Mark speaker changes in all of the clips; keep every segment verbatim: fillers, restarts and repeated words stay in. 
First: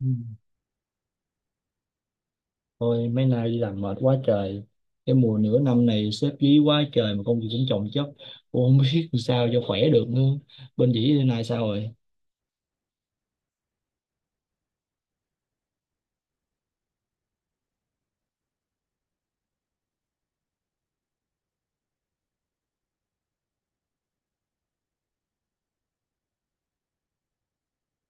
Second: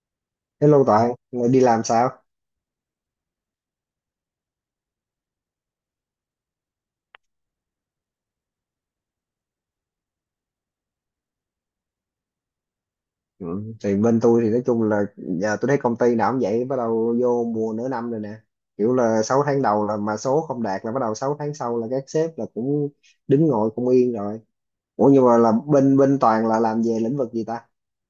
Speaker 1: Ừ.
Speaker 2: Hello Toàn, ngày đi làm sao?
Speaker 1: Thôi mấy nay đi làm mệt quá trời. Cái mùa nửa năm này xếp dí quá trời. Mà công việc cũng chồng chất. Cũng không biết làm sao cho khỏe được nữa. Bên dĩ bên này sao rồi?
Speaker 2: Ừ. Thì bên tôi thì nói chung là giờ tôi thấy công ty nào cũng vậy, bắt đầu vô mùa nửa năm rồi nè. Kiểu là sáu tháng đầu là mà số không đạt là bắt đầu sáu tháng sau là các sếp là cũng đứng ngồi không yên rồi. Ủa nhưng mà là bên bên Toàn là làm về lĩnh vực gì ta?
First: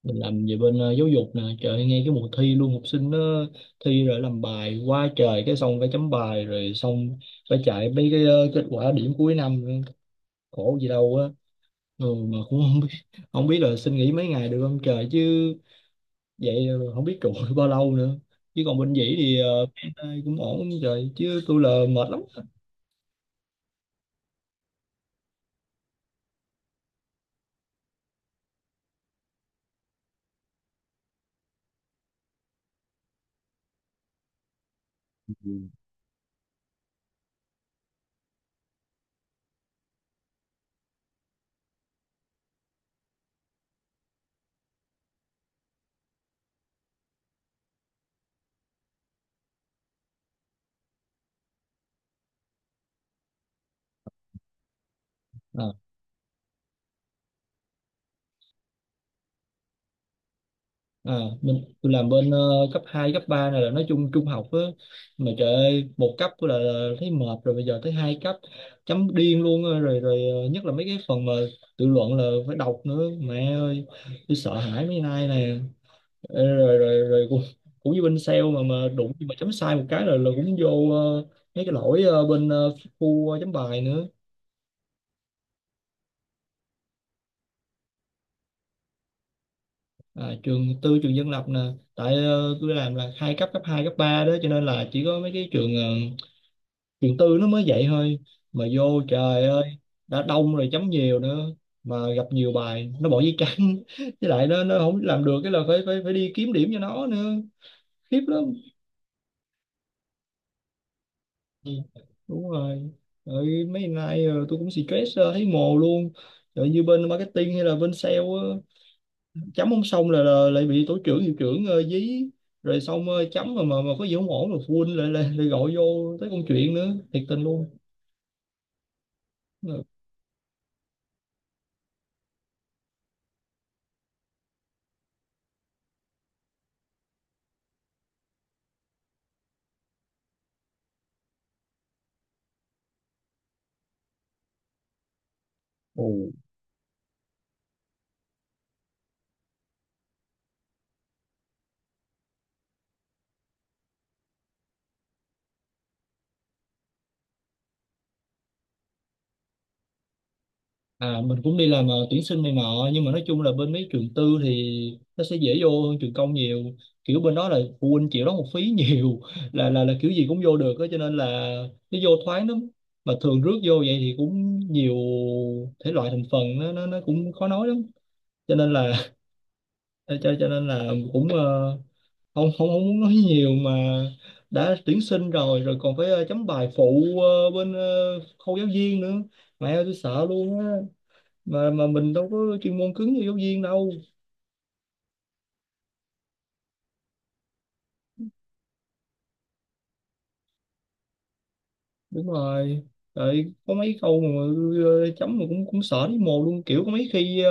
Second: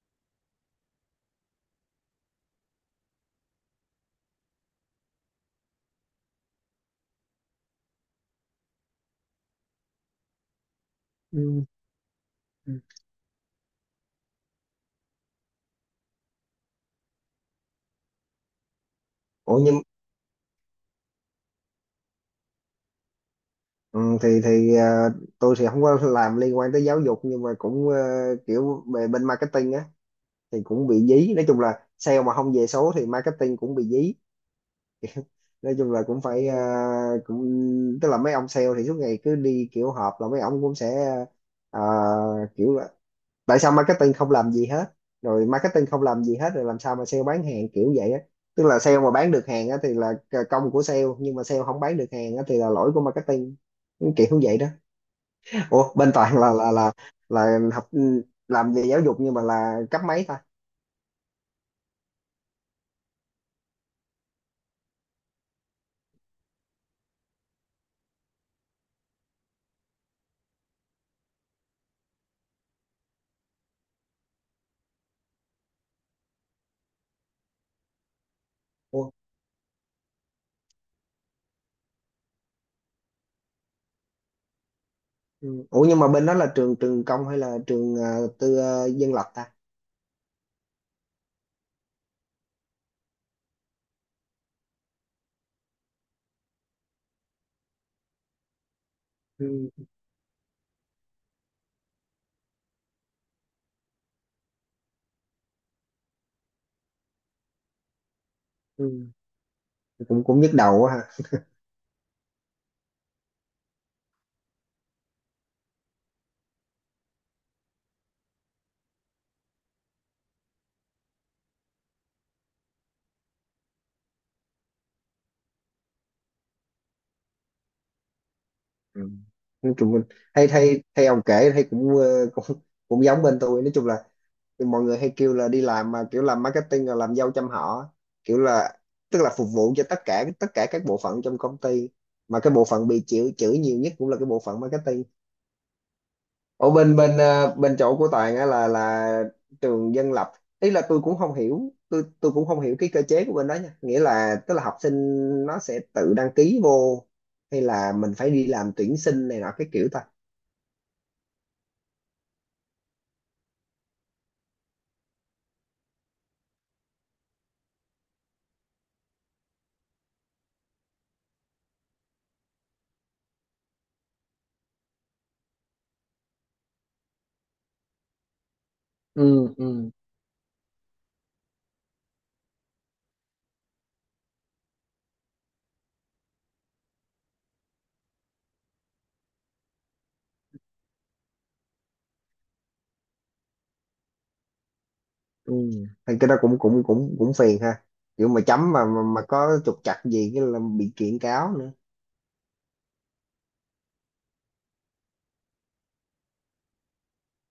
Speaker 1: Mình làm về bên ờ, giáo dục nè. Trời ơi, nghe cái mùa thi luôn. Học sinh nó thi rồi làm bài quá trời. Cái xong phải chấm bài. Rồi xong phải chạy mấy cái ờ, kết quả điểm cuối năm nữa. Khổ gì đâu á.
Speaker 2: Ừ.
Speaker 1: ừ, Mà cũng
Speaker 2: Ừ.
Speaker 1: không biết. Không biết là xin nghỉ mấy ngày được không trời chứ vậy. ờ, Không biết trụ được bao lâu nữa, chứ còn bên dĩ thì
Speaker 2: Ủa
Speaker 1: ờ,
Speaker 2: nhưng
Speaker 1: bên ai cũng ổn như trời, chứ tôi là mệt lắm.
Speaker 2: ừ, thì thì ờ, tôi thì không có làm liên quan tới giáo dục nhưng mà cũng ờ, kiểu về bên marketing á thì cũng bị dí. Nói chung là sale mà không về số thì marketing cũng bị dí. Nói chung là cũng phải, à, cũng tức là mấy ông sale thì suốt ngày cứ đi kiểu họp là mấy ông cũng sẽ, à, kiểu là tại sao marketing không làm gì hết, rồi marketing không làm gì hết rồi làm sao mà sale bán hàng kiểu vậy á. Tức là sale mà bán được hàng á thì là c- công của sale, nhưng mà sale không bán được hàng á thì là lỗi của marketing, kiểu như vậy đó.
Speaker 1: à,
Speaker 2: Ủa bên Toàn là là là là học, ừ, làm về giáo dục nhưng mà là cấp mấy ta?
Speaker 1: à mình tôi làm bên ờ, cấp hai cấp ba này là nói chung trung học á. Mà trời ơi một cấp tôi là, là thấy mệt rồi, bây giờ tới hai cấp chấm điên luôn á. Rồi rồi ờ, Nhất là mấy cái phần mà tự luận là phải đọc nữa, mẹ ơi tôi sợ hãi mấy nay nè. Ê, rồi rồi rồi cũng, cũng như bên sale mà mà
Speaker 2: Ủa,
Speaker 1: đụng mà chấm sai một cái là là cũng vô ờ, mấy cái lỗi ờ, bên ờ, khu ờ, chấm bài nữa.
Speaker 2: ừ. Ủa nhưng mà bên đó là trường trường công hay là trường, à, tư, à, dân lập ta?
Speaker 1: À, trường tư trường dân lập nè. Tại ờ, tôi làm là hai cấp cấp hai cấp ba đó, cho nên là chỉ có mấy cái trường ờ, trường tư nó mới vậy thôi. Mà vô trời ơi,
Speaker 2: Ừ.
Speaker 1: đã đông rồi chấm nhiều nữa, mà gặp nhiều bài nó bỏ giấy trắng với lại nó nó không làm được cái là phải phải phải đi kiếm điểm cho nó nữa. Khiếp lắm.
Speaker 2: Ừ. cũng cũng nhức đầu quá ha.
Speaker 1: Ừ, đúng rồi. Rồi mấy ngày nay ờ, tôi cũng stress ờ, thấy mồ luôn. Rồi như bên marketing hay là bên sale á, chấm không xong là, là lại bị tổ trưởng hiệu trưởng ờ, dí. Rồi xong ờ, chấm mà mà mà có gì không ổn rồi phụ huynh lại lại, lại gọi vô tới công chuyện nữa, thiệt tình luôn.
Speaker 2: Ừ. nói
Speaker 1: Ờ,
Speaker 2: chung là- hay hay hay ông kể thấy cũng, ờ, cũng cũng giống bên tôi. Nói chung là mọi người hay kêu là đi làm mà kiểu làm marketing là làm dâu trăm họ, kiểu là tức là phục vụ cho tất cả tất cả các bộ phận trong công ty, mà cái bộ phận bị chịu chửi nhiều nhất cũng là cái bộ phận marketing.
Speaker 1: ồ
Speaker 2: Ở bên bên ờ, bên chỗ của Toàn á là là trường dân lập, ý là tôi cũng không hiểu, tôi tôi cũng không hiểu cái cơ chế của bên đó nha, nghĩa là tức là học sinh nó sẽ tự đăng ký vô, hay là mình phải đi làm tuyển sinh này nọ cái kiểu ta?
Speaker 1: à Mình cũng đi làm ờ, tuyển sinh này nọ, nhưng mà nói chung là bên mấy trường tư thì nó sẽ dễ vô hơn trường công nhiều. Kiểu bên đó là phụ huynh chịu đóng học phí nhiều là là là kiểu gì cũng vô được á, cho nên là nó vô thoáng lắm. Mà thường rước vô vậy thì cũng nhiều thể loại thành phần, nó nó nó cũng khó nói lắm cho nên là
Speaker 2: Ừ, ừ,
Speaker 1: cho cho nên là cũng ờ, không không không muốn nói nhiều mà. Đã tuyển sinh rồi rồi còn phải ờ, chấm bài phụ ờ, bên ờ, khâu giáo viên nữa, mẹ ơi tôi sợ luôn á. mà mà mình đâu có chuyên môn cứng như giáo viên đâu.
Speaker 2: ừ. Thì cái đó cũng cũng cũng cũng phiền ha, kiểu mà chấm mà mà, mà có trục trặc gì cái là bị kiện cáo nữa.
Speaker 1: Đúng rồi. Rồi có mấy câu mà ờ, chấm mà cũng cũng sợ thấy mồ luôn. Kiểu có mấy khi ờ,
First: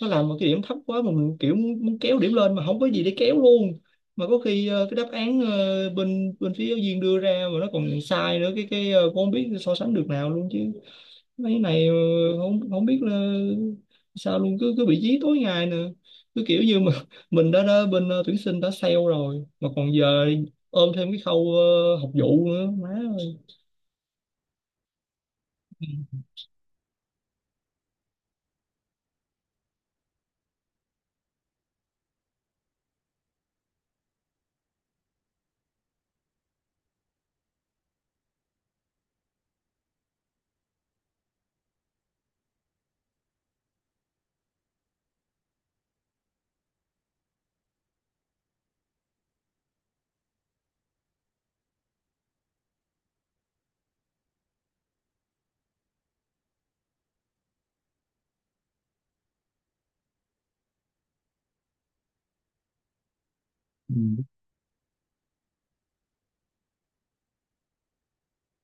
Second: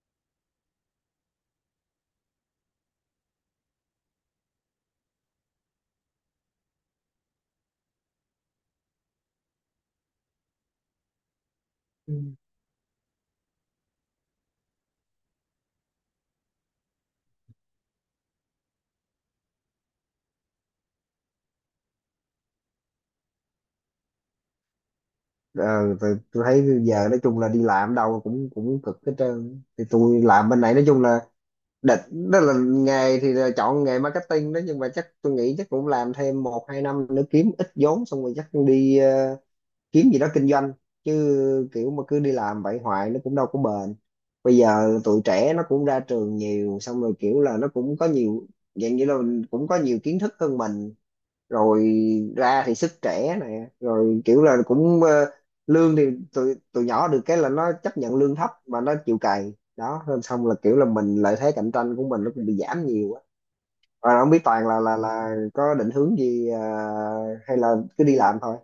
Speaker 1: nó làm một cái điểm thấp quá mà mình kiểu muốn, muốn kéo điểm lên mà không có gì để kéo luôn. Mà có khi ờ, cái đáp án ờ, bên bên phía giáo viên đưa ra mà nó còn sai nữa, cái cái ờ, cũng không biết so sánh được nào luôn chứ. Mấy này ờ,
Speaker 2: Ừ.
Speaker 1: không không biết là sao luôn, cứ cứ bị dí tối ngày nè. Cứ kiểu như mà mình đã, đã bên ờ, tuyển sinh đã sale rồi, mà còn giờ ôm thêm cái khâu ờ, học vụ nữa, má ơi.
Speaker 2: ờ, tôi, tôi thấy giờ nói chung là đi làm đâu cũng cũng cực hết trơn. Thì tôi làm bên này nói chung là định đó là nghề thì là chọn nghề marketing đó, nhưng mà chắc tôi nghĩ chắc cũng làm thêm một hai năm nữa kiếm ít vốn xong rồi chắc đi, ờ, kiếm gì đó kinh doanh. Chứ kiểu mà cứ đi làm vậy hoài nó cũng đâu có bền. Bây giờ tụi trẻ nó cũng ra trường nhiều, xong rồi kiểu là nó cũng có nhiều dạng, như là cũng có nhiều kiến thức hơn mình. Rồi ra thì sức trẻ này, rồi kiểu là cũng, ờ, lương thì tụi tụi nhỏ được cái là nó chấp nhận lương thấp mà nó chịu cày đó, nên xong là kiểu là mình, lợi thế cạnh tranh của mình nó cũng bị giảm nhiều á.
Speaker 1: Ừ.
Speaker 2: Rồi không biết Toàn là là là có định hướng gì, ờ, hay là cứ đi làm thôi?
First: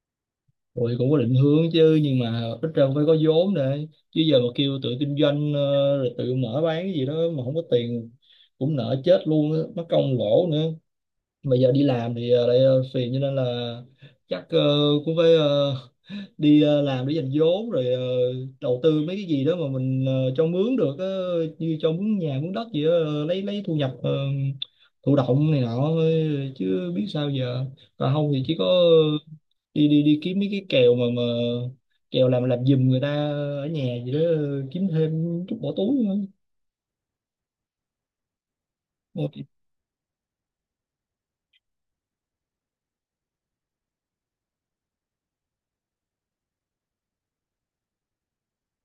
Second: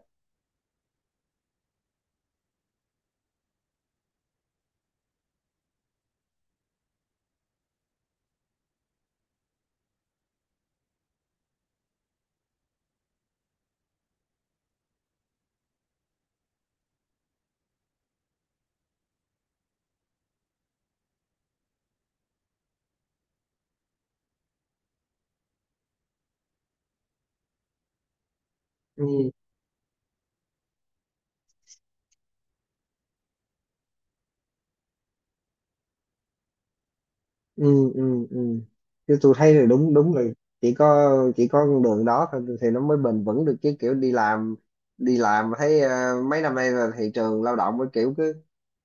Speaker 1: Rồi cũng có định hướng chứ, nhưng mà ít ra cũng phải có vốn để, chứ giờ mà kêu tự kinh doanh ờ, rồi tự mở bán cái gì đó mà không có tiền cũng nợ chết luôn á, mất công lỗ nữa. Mà giờ đi làm thì ờ, lại ờ, phiền, cho nên là chắc ờ, cũng phải ờ, đi ờ, làm để dành vốn rồi ờ, đầu tư mấy cái gì đó mà mình ờ, cho mướn được, ờ, như cho mướn nhà mướn đất gì đó, ờ, lấy lấy thu nhập ờ, thụ động này nọ thôi, chứ biết sao giờ. Còn không thì chỉ có
Speaker 2: Ừ.
Speaker 1: đi đi đi kiếm mấy cái kèo mà mà kèo làm làm giùm người ta ở nhà gì đó, ờ, kiếm thêm chút bỏ túi nữa.
Speaker 2: Ừ, ừ, ừ, chứ tôi
Speaker 1: Ôi,
Speaker 2: thấy là đúng đúng là chỉ có, chỉ có con đường đó thôi thì nó mới bền vững được, chứ kiểu đi làm, đi làm thấy ờ, mấy năm nay là thị trường lao động mới kiểu cứ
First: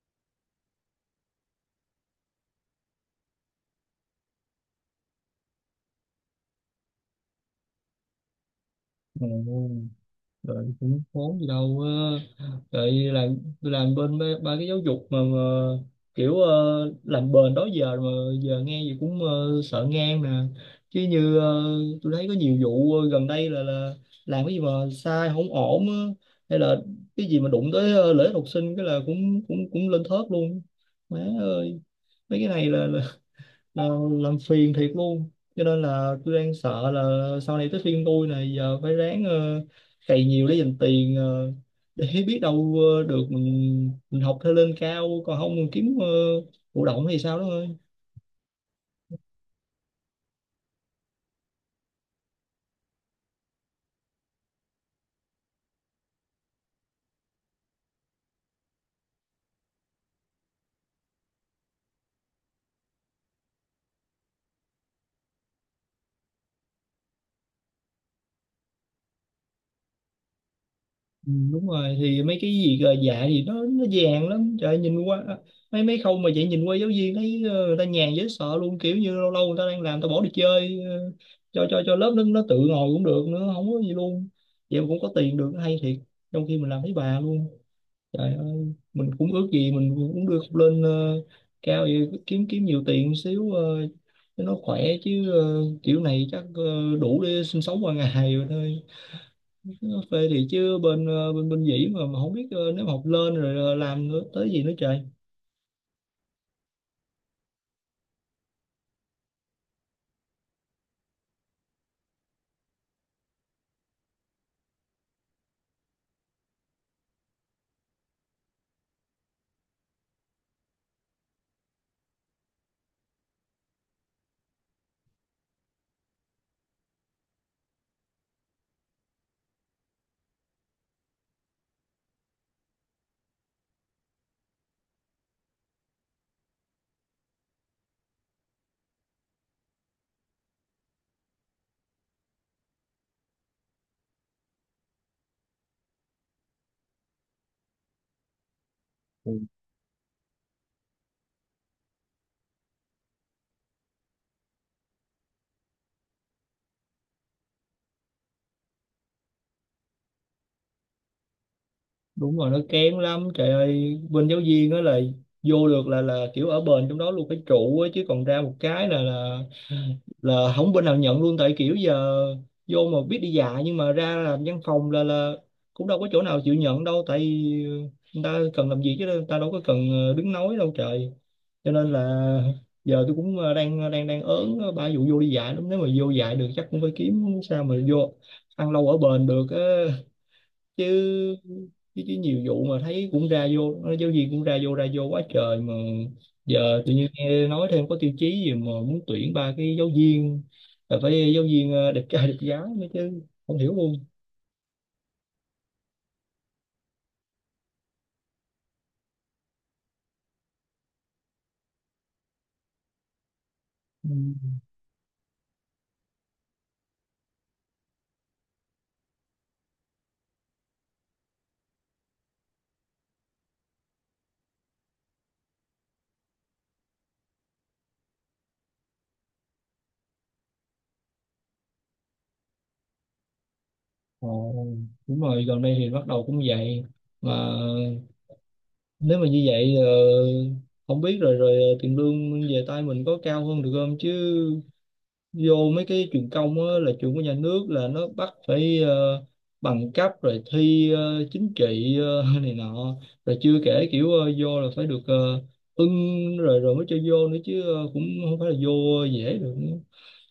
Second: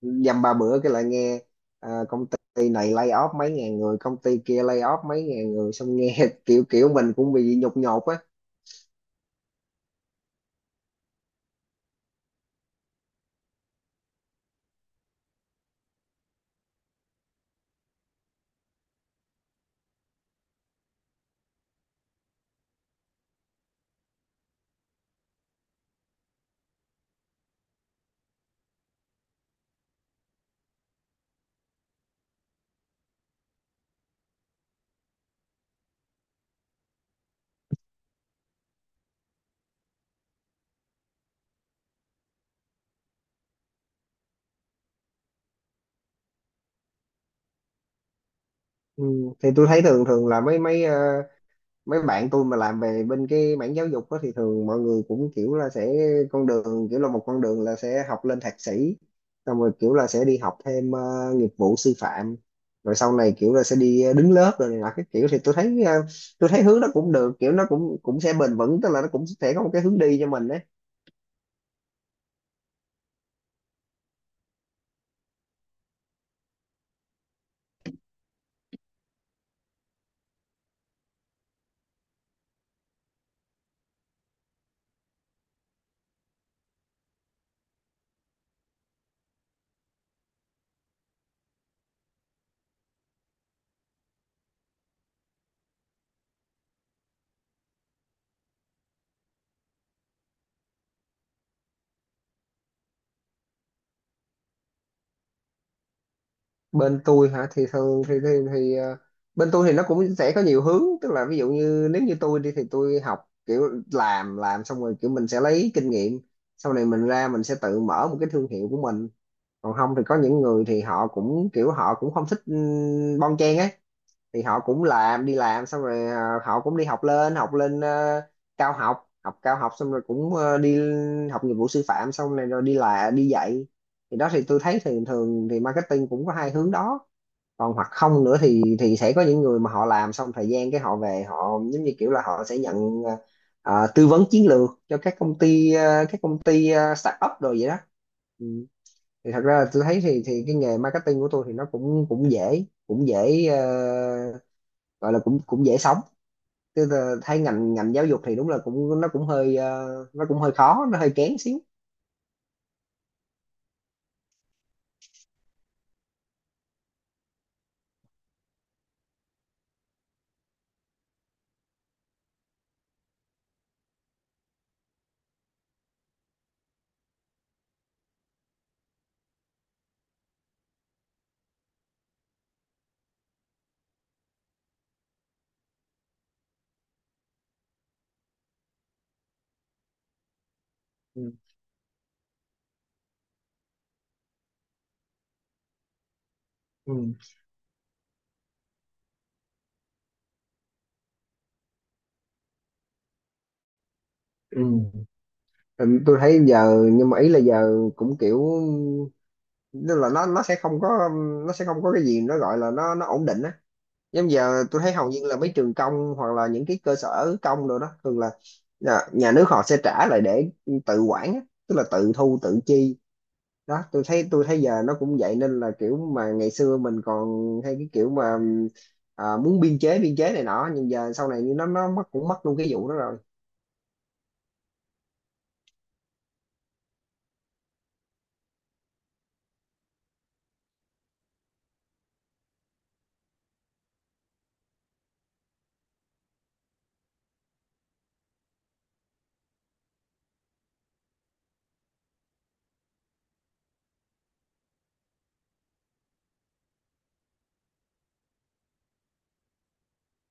Speaker 2: dăm ba bữa cái lại nghe, ờ, công ty này lay off mấy ngàn người, công ty kia lay off mấy ngàn người, xong nghe kiểu kiểu mình cũng bị nhột nhột á.
Speaker 1: ồ, Rồi cũng khốn gì đâu. Rồi làm tôi làm bên ba, ba cái giáo dục mà, mà kiểu ờ, làm bền đó giờ mà giờ nghe gì cũng ờ, sợ ngang nè. Chứ như ờ, tôi thấy có nhiều vụ ờ, gần đây là là làm cái gì mà sai không ổn á, hay là cái gì mà đụng tới ờ, lợi ích học sinh cái là cũng cũng cũng lên thớt luôn, má ơi. Mấy cái này là, là Ờ, làm phiền thiệt luôn. Cho nên là tôi đang sợ là sau này tới phiên tôi, này giờ phải ráng ờ, cày nhiều để dành tiền, ờ, để biết đâu ờ, được mình mình học thêm lên cao, còn không mình kiếm ờ, thụ động hay sao đó ơi.
Speaker 2: Ừ. Thì tôi thấy thường thường là mấy mấy ờ, mấy bạn tôi mà làm về bên cái mảng giáo dục đó, thì thường mọi người cũng kiểu là sẽ con đường, kiểu là một con đường là sẽ học lên thạc sĩ, xong rồi kiểu là sẽ đi học thêm ờ, nghiệp vụ sư phạm, rồi sau này kiểu là sẽ đi, ờ, đứng lớp rồi này nọ cái kiểu. Thì tôi thấy, ờ, tôi thấy hướng nó cũng được, kiểu nó cũng cũng sẽ bền vững, tức là nó cũng sẽ có một cái hướng đi cho mình đấy.
Speaker 1: Ừ, đúng rồi, thì mấy cái gì gờ dạ thì nó nó vàng lắm, trời ơi. Nhìn qua mấy mấy khâu mà vậy, nhìn qua giáo viên thấy ờ, người ta nhàn dễ sợ luôn. Kiểu như lâu lâu người ta đang làm ta bỏ đi chơi, ờ, cho cho cho lớp nó nó tự ngồi cũng được nữa, không có gì luôn. Vậy mà cũng có tiền được, hay thiệt, trong khi mình làm thấy bà luôn. Trời ơi mình cũng ước gì mình cũng đưa lên ờ, cao vậy, kiếm kiếm nhiều tiền xíu ờ, cho nó khỏe, chứ ờ, kiểu này chắc ờ, đủ để sinh sống qua ngày rồi thôi. Cà phê thì chứ bên ờ, bên bên dĩ mà, mà không biết ờ, nếu mà học lên rồi ờ, làm nữa tới gì nữa trời.
Speaker 2: Bên tôi hả, thì thường thì thì, thì ờ, bên tôi thì nó cũng sẽ có nhiều hướng, tức là ví dụ như nếu như tôi đi thì tôi học kiểu làm làm xong rồi kiểu mình sẽ lấy kinh nghiệm, sau này mình ra mình sẽ tự mở một cái thương hiệu của mình. Còn không thì có những người thì họ cũng kiểu họ cũng không thích, ừm, bon chen ấy, thì họ cũng làm đi làm xong rồi, ờ, họ cũng đi học lên học lên, ờ, cao học, học cao học xong rồi cũng, ờ, đi học nghiệp vụ sư phạm xong rồi rồi đi là đi dạy. Thì đó thì tôi thấy thường thường thì marketing cũng có hai hướng đó. Còn hoặc không nữa thì thì sẽ có những người mà họ làm xong thời gian cái họ về, họ giống như kiểu là họ sẽ nhận, ờ, ờ, tư vấn chiến lược cho các công ty, ờ, các công ty ờ, startup rồi vậy đó. Ừ. Thì thật ra là tôi thấy thì thì cái nghề marketing của tôi thì nó cũng cũng dễ, cũng dễ, ờ, gọi là cũng cũng dễ sống. Tôi thấy ngành ngành giáo dục thì đúng là cũng, nó cũng hơi, ờ, nó cũng hơi khó, nó hơi kén xíu.
Speaker 1: Đúng rồi, nó kén lắm trời ơi. Bên giáo viên á là vô được là là kiểu ở bền trong đó luôn cái trụ á, chứ còn ra một cái là là là không bên nào nhận luôn. Tại kiểu giờ vô mà biết đi dạ, nhưng mà ra làm văn phòng là là cũng đâu có chỗ nào chịu nhận đâu. Tại ờ, người ta cần làm gì, chứ người ta đâu có cần ờ, đứng nói đâu trời. Cho nên là giờ tôi cũng ờ, đang ờ, đang đang ớn ờ, ba vụ vô đi dạy lắm. Nếu mà vô dạy được chắc cũng phải kiếm sao mà vô ăn lâu ở bền được á.
Speaker 2: Ừ.
Speaker 1: Chứ chứ chứ nhiều vụ mà thấy cũng ra vô, giáo viên cũng ra vô ra vô quá trời. Mà giờ tự
Speaker 2: Ừ.
Speaker 1: nhiên nghe nói thêm có tiêu chí gì mà muốn tuyển ba cái giáo viên là phải giáo viên ờ, đẹp trai đẹp gái nữa chứ, không hiểu luôn.
Speaker 2: Ừ. Ừ, tôi thấy giờ nhưng mà ý là giờ cũng kiểu, nên là nó nó sẽ không có, nó sẽ không có cái gì nó gọi là nó nó ổn định á.
Speaker 1: Ừ.
Speaker 2: Giống giờ tôi thấy hầu như là mấy trường công hoặc là những cái cơ sở công rồi đó, thường là nhà, nhà nước họ sẽ trả lại để tự quản á, tức là tự thu tự chi đó. Tôi thấy tôi thấy giờ nó cũng vậy, nên là kiểu mà ngày xưa mình còn hay cái kiểu mà, à, muốn biên chế biên chế này nọ, nhưng giờ sau này nó nó mất, cũng mất luôn cái vụ đó rồi.
Speaker 1: Ồ, đúng rồi, gần đây thì bắt đầu cũng vậy. Mà nếu mà như vậy ờ, không biết rồi rồi ờ, tiền lương về tay mình có cao hơn được không chứ. Vô mấy cái trường công á, là trường của nhà nước là nó bắt phải ờ, bằng cấp rồi thi ờ, chính trị ờ, này nọ. Rồi chưa kể kiểu ờ, vô là phải được ờ, ưng rồi rồi mới cho vô nữa chứ, ờ, cũng không phải là vô dễ được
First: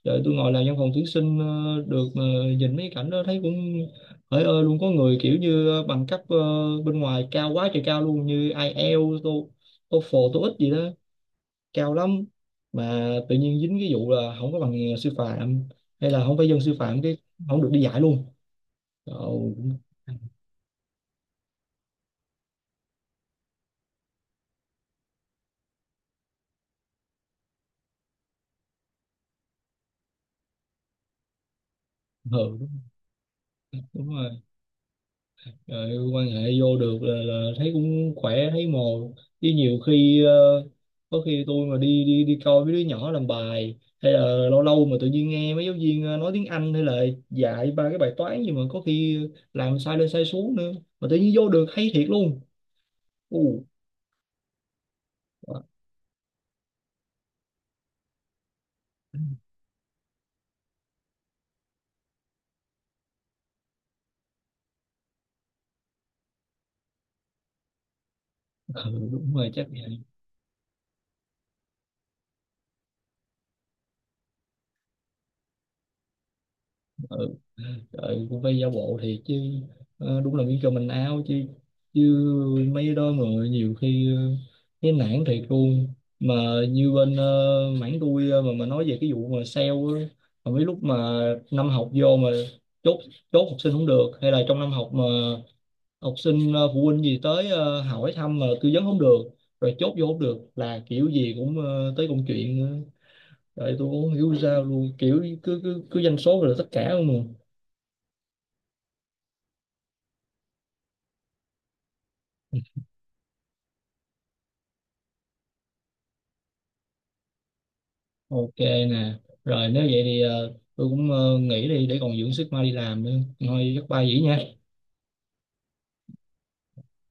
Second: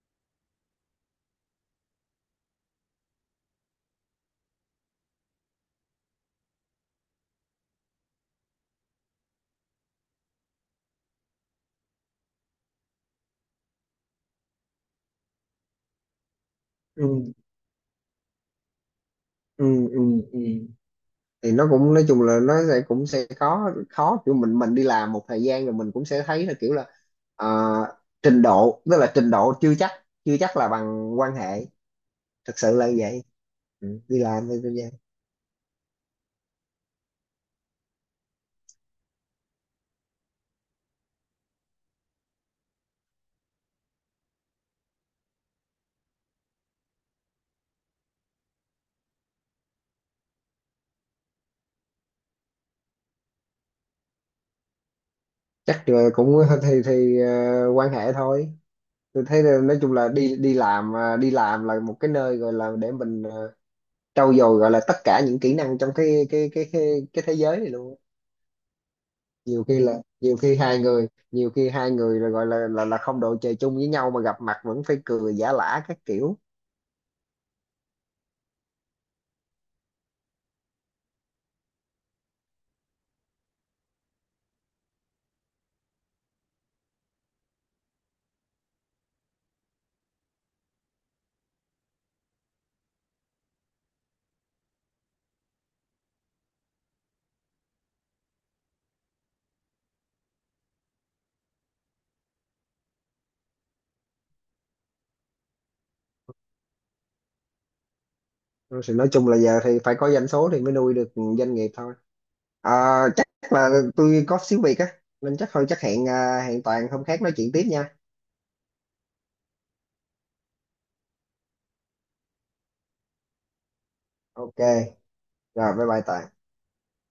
Speaker 1: để tôi ngồi làm văn phòng tuyển sinh ờ, được mà. Nhìn mấy cảnh đó thấy cũng hỡi ơi luôn. Có người kiểu như ờ, bằng cấp ờ, bên ngoài cao quá trời cao luôn, như ai IELTS, tô- TOEFL, tô íc gì đó cao lắm, mà tự nhiên dính cái vụ là không có bằng ờ, sư phạm, hay là không phải dân sư phạm,
Speaker 2: Ừ,
Speaker 1: cái không được đi dạy luôn. Trời cũng
Speaker 2: ừ, ừ, ừ, thì nó cũng nói chung là nó sẽ, cũng sẽ khó, khó kiểu mình, mình đi làm một thời gian rồi mình cũng sẽ thấy là kiểu là, ờ, trình độ, tức là trình độ chưa chắc chưa chắc là bằng quan hệ.
Speaker 1: hờ
Speaker 2: Thật sự
Speaker 1: đúng,
Speaker 2: là như vậy. Ừ,
Speaker 1: đúng
Speaker 2: đi
Speaker 1: rồi.
Speaker 2: làm thì tôi vậy.
Speaker 1: Rồi quan hệ vô được là, là thấy cũng khỏe thấy mồ, chứ nhiều khi ờ, có khi tôi mà đi đi đi coi mấy đứa nhỏ làm bài, hay là lâu lâu mà tự nhiên nghe mấy giáo viên ờ, nói tiếng Anh, hay là dạy ba cái bài toán gì mà có khi làm sai lên sai xuống nữa mà tự nhiên vô được, hay thiệt luôn. Ồ,
Speaker 2: Chắc là cũng, thì thì ờ, quan hệ thôi. Tôi thấy là nói chung là đi đi làm, ờ, đi làm là một cái nơi gọi là để mình, ờ, trau dồi, gọi là tất cả những kỹ năng trong cái cái cái cái, cái thế giới này luôn á.
Speaker 1: ừ, đúng rồi
Speaker 2: Nhiều
Speaker 1: chắc.
Speaker 2: khi là, nhiều khi hai người nhiều khi hai người là gọi là là là không đội trời chung với nhau, mà gặp mặt vẫn phải cười giả lả các kiểu.
Speaker 1: Ừ. Trời, cũng phải giả bộ thiệt chứ. Ờ, đúng là miếng cơm mình áo chứ, chứ mấy đó mà nhiều khi ờ, cái nản thiệt luôn. Mà như bên ờ, mảng tôi ờ, mà mà nói về cái vụ mà sale á, mà mấy lúc mà năm học vô mà chốt chốt học sinh không được, hay là trong năm học mà học sinh ờ, phụ huynh gì tới ờ, hỏi thăm mà tư vấn không được, rồi chốt vô không được là kiểu gì cũng ờ, tới công chuyện nữa. Tôi cũng không hiểu sao luôn, kiểu cứ cứ cứ doanh số rồi là tất cả luôn mà.
Speaker 2: Rồi thì nói chung là giờ thì phải có doanh số thì mới nuôi được doanh nghiệp thôi. à, Chắc là tôi có xíu việc á, nên chắc thôi, chắc hẹn, à, hẹn Toàn hôm khác nói chuyện tiếp nha.
Speaker 1: Ok nè, rồi nếu vậy thì ờ, tôi cũng ờ, nghỉ đi để còn dưỡng sức mai đi làm nữa. Thôi chắc bye vậy
Speaker 2: Ok,
Speaker 1: nha.
Speaker 2: rồi bye bye Toàn.